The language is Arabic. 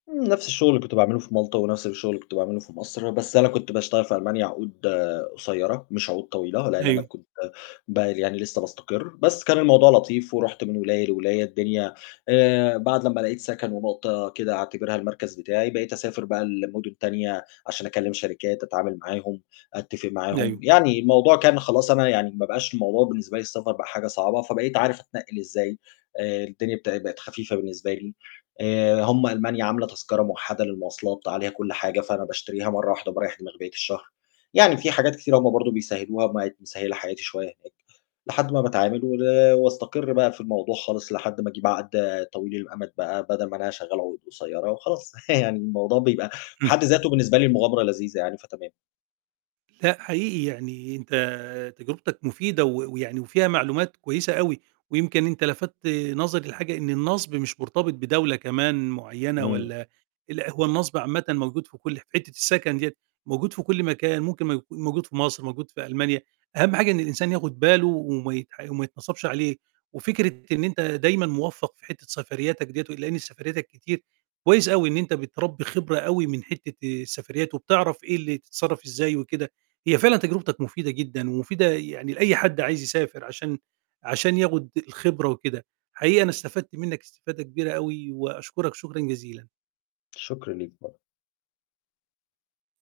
نَفْس الشغل اللي كنت باعمله في مالطا، ونَفْس الشغل اللي كنت باعمله في مصر، بس أنا كنت باشتغل في ألمانيا عقود قصيّرة مش عقود طويلة، لإن أنا أيوه. كنت [unintelligible] يعني لسه باستقِرّ، بس كان الموضوع لطيف، ورُحت من ولاية لولاية الدنيا آآ، بعد لمّا لقيت سَكَن ونقطة كده أعتبرها المركز بتاعي، بقيت أسافر بقى لمدن تانية، عشان أكلم شركات أتعامل معاهم، أتفق معاهم، أيوه. يعني الموضوع كان خلاص أنا يعني ما بقاش الموضوع بالنسبة لي السفر بقى حاجة صعبة، فبقيت عارف أتنقِّل إزاي آآ، الدنيا بتا بقِت خفيفة بالنسبة لي آآ، هم ألمانيا عاملة تذكرة موَحَدَة للمواصلات عليها كُلّ حاجة، فأنا باشتريها مرّه واحدة وباريّح دماغي بقيّة الشهر. يعني في حاجات كتيرة هم برضه بيسهّلوها بقِت مسهّلة حياتي شوية هناك، لحد ما باتعامل ول واستقر بقى في الموضوع خالص، لحد ما أجيب عقد طويل الأمد بقى بَدَل ما أنا شغال عقود قصيّرة وخلاص يعني الموضوع بيبقى في امم. حد ذاته بالنسبة لي مغامرة لذيذة يعني، فتمام. لأ، حقيقي يعني أنت تجربتك مفيدة و ويعني وفيها معلومات كويسة أوي، ويمكن أنت لفتت نظري لحاجة إن النَصْب مش مرتبط بدولة كمان معيّنة، إمم. والَّا لأ هو النَصْب عامةً موجود في كُلّ في حتة السكن ديَّة موجود في كُلّ مكان ممكن مو موجود في مصر موجود في ألمانيا، أهم حاجة إن الإنسان ياخد باله وما يتح وما يتنَصَبش عليه، وفكرة إن أنت دايمًا موفّق في حتة سفرياتك دِيّة لإن سفرياتك كتير، كويس أوي إن أنت بتربّي خبرة أوي من حتة السفريات، وبتعرف إيه اللي تتصرّف إزاي وكده، هي فعلًا تجربتك مفيدة جدًا، ومفيدة يعني لأي حد عايز يسافر عشان عشان ياخد الخبرة وكده، حقيقي أنا استفدت منك استفادة كبيرة أوي، وأشكرك شكرًا جزيلا. الشُكر ليك [unintelligible]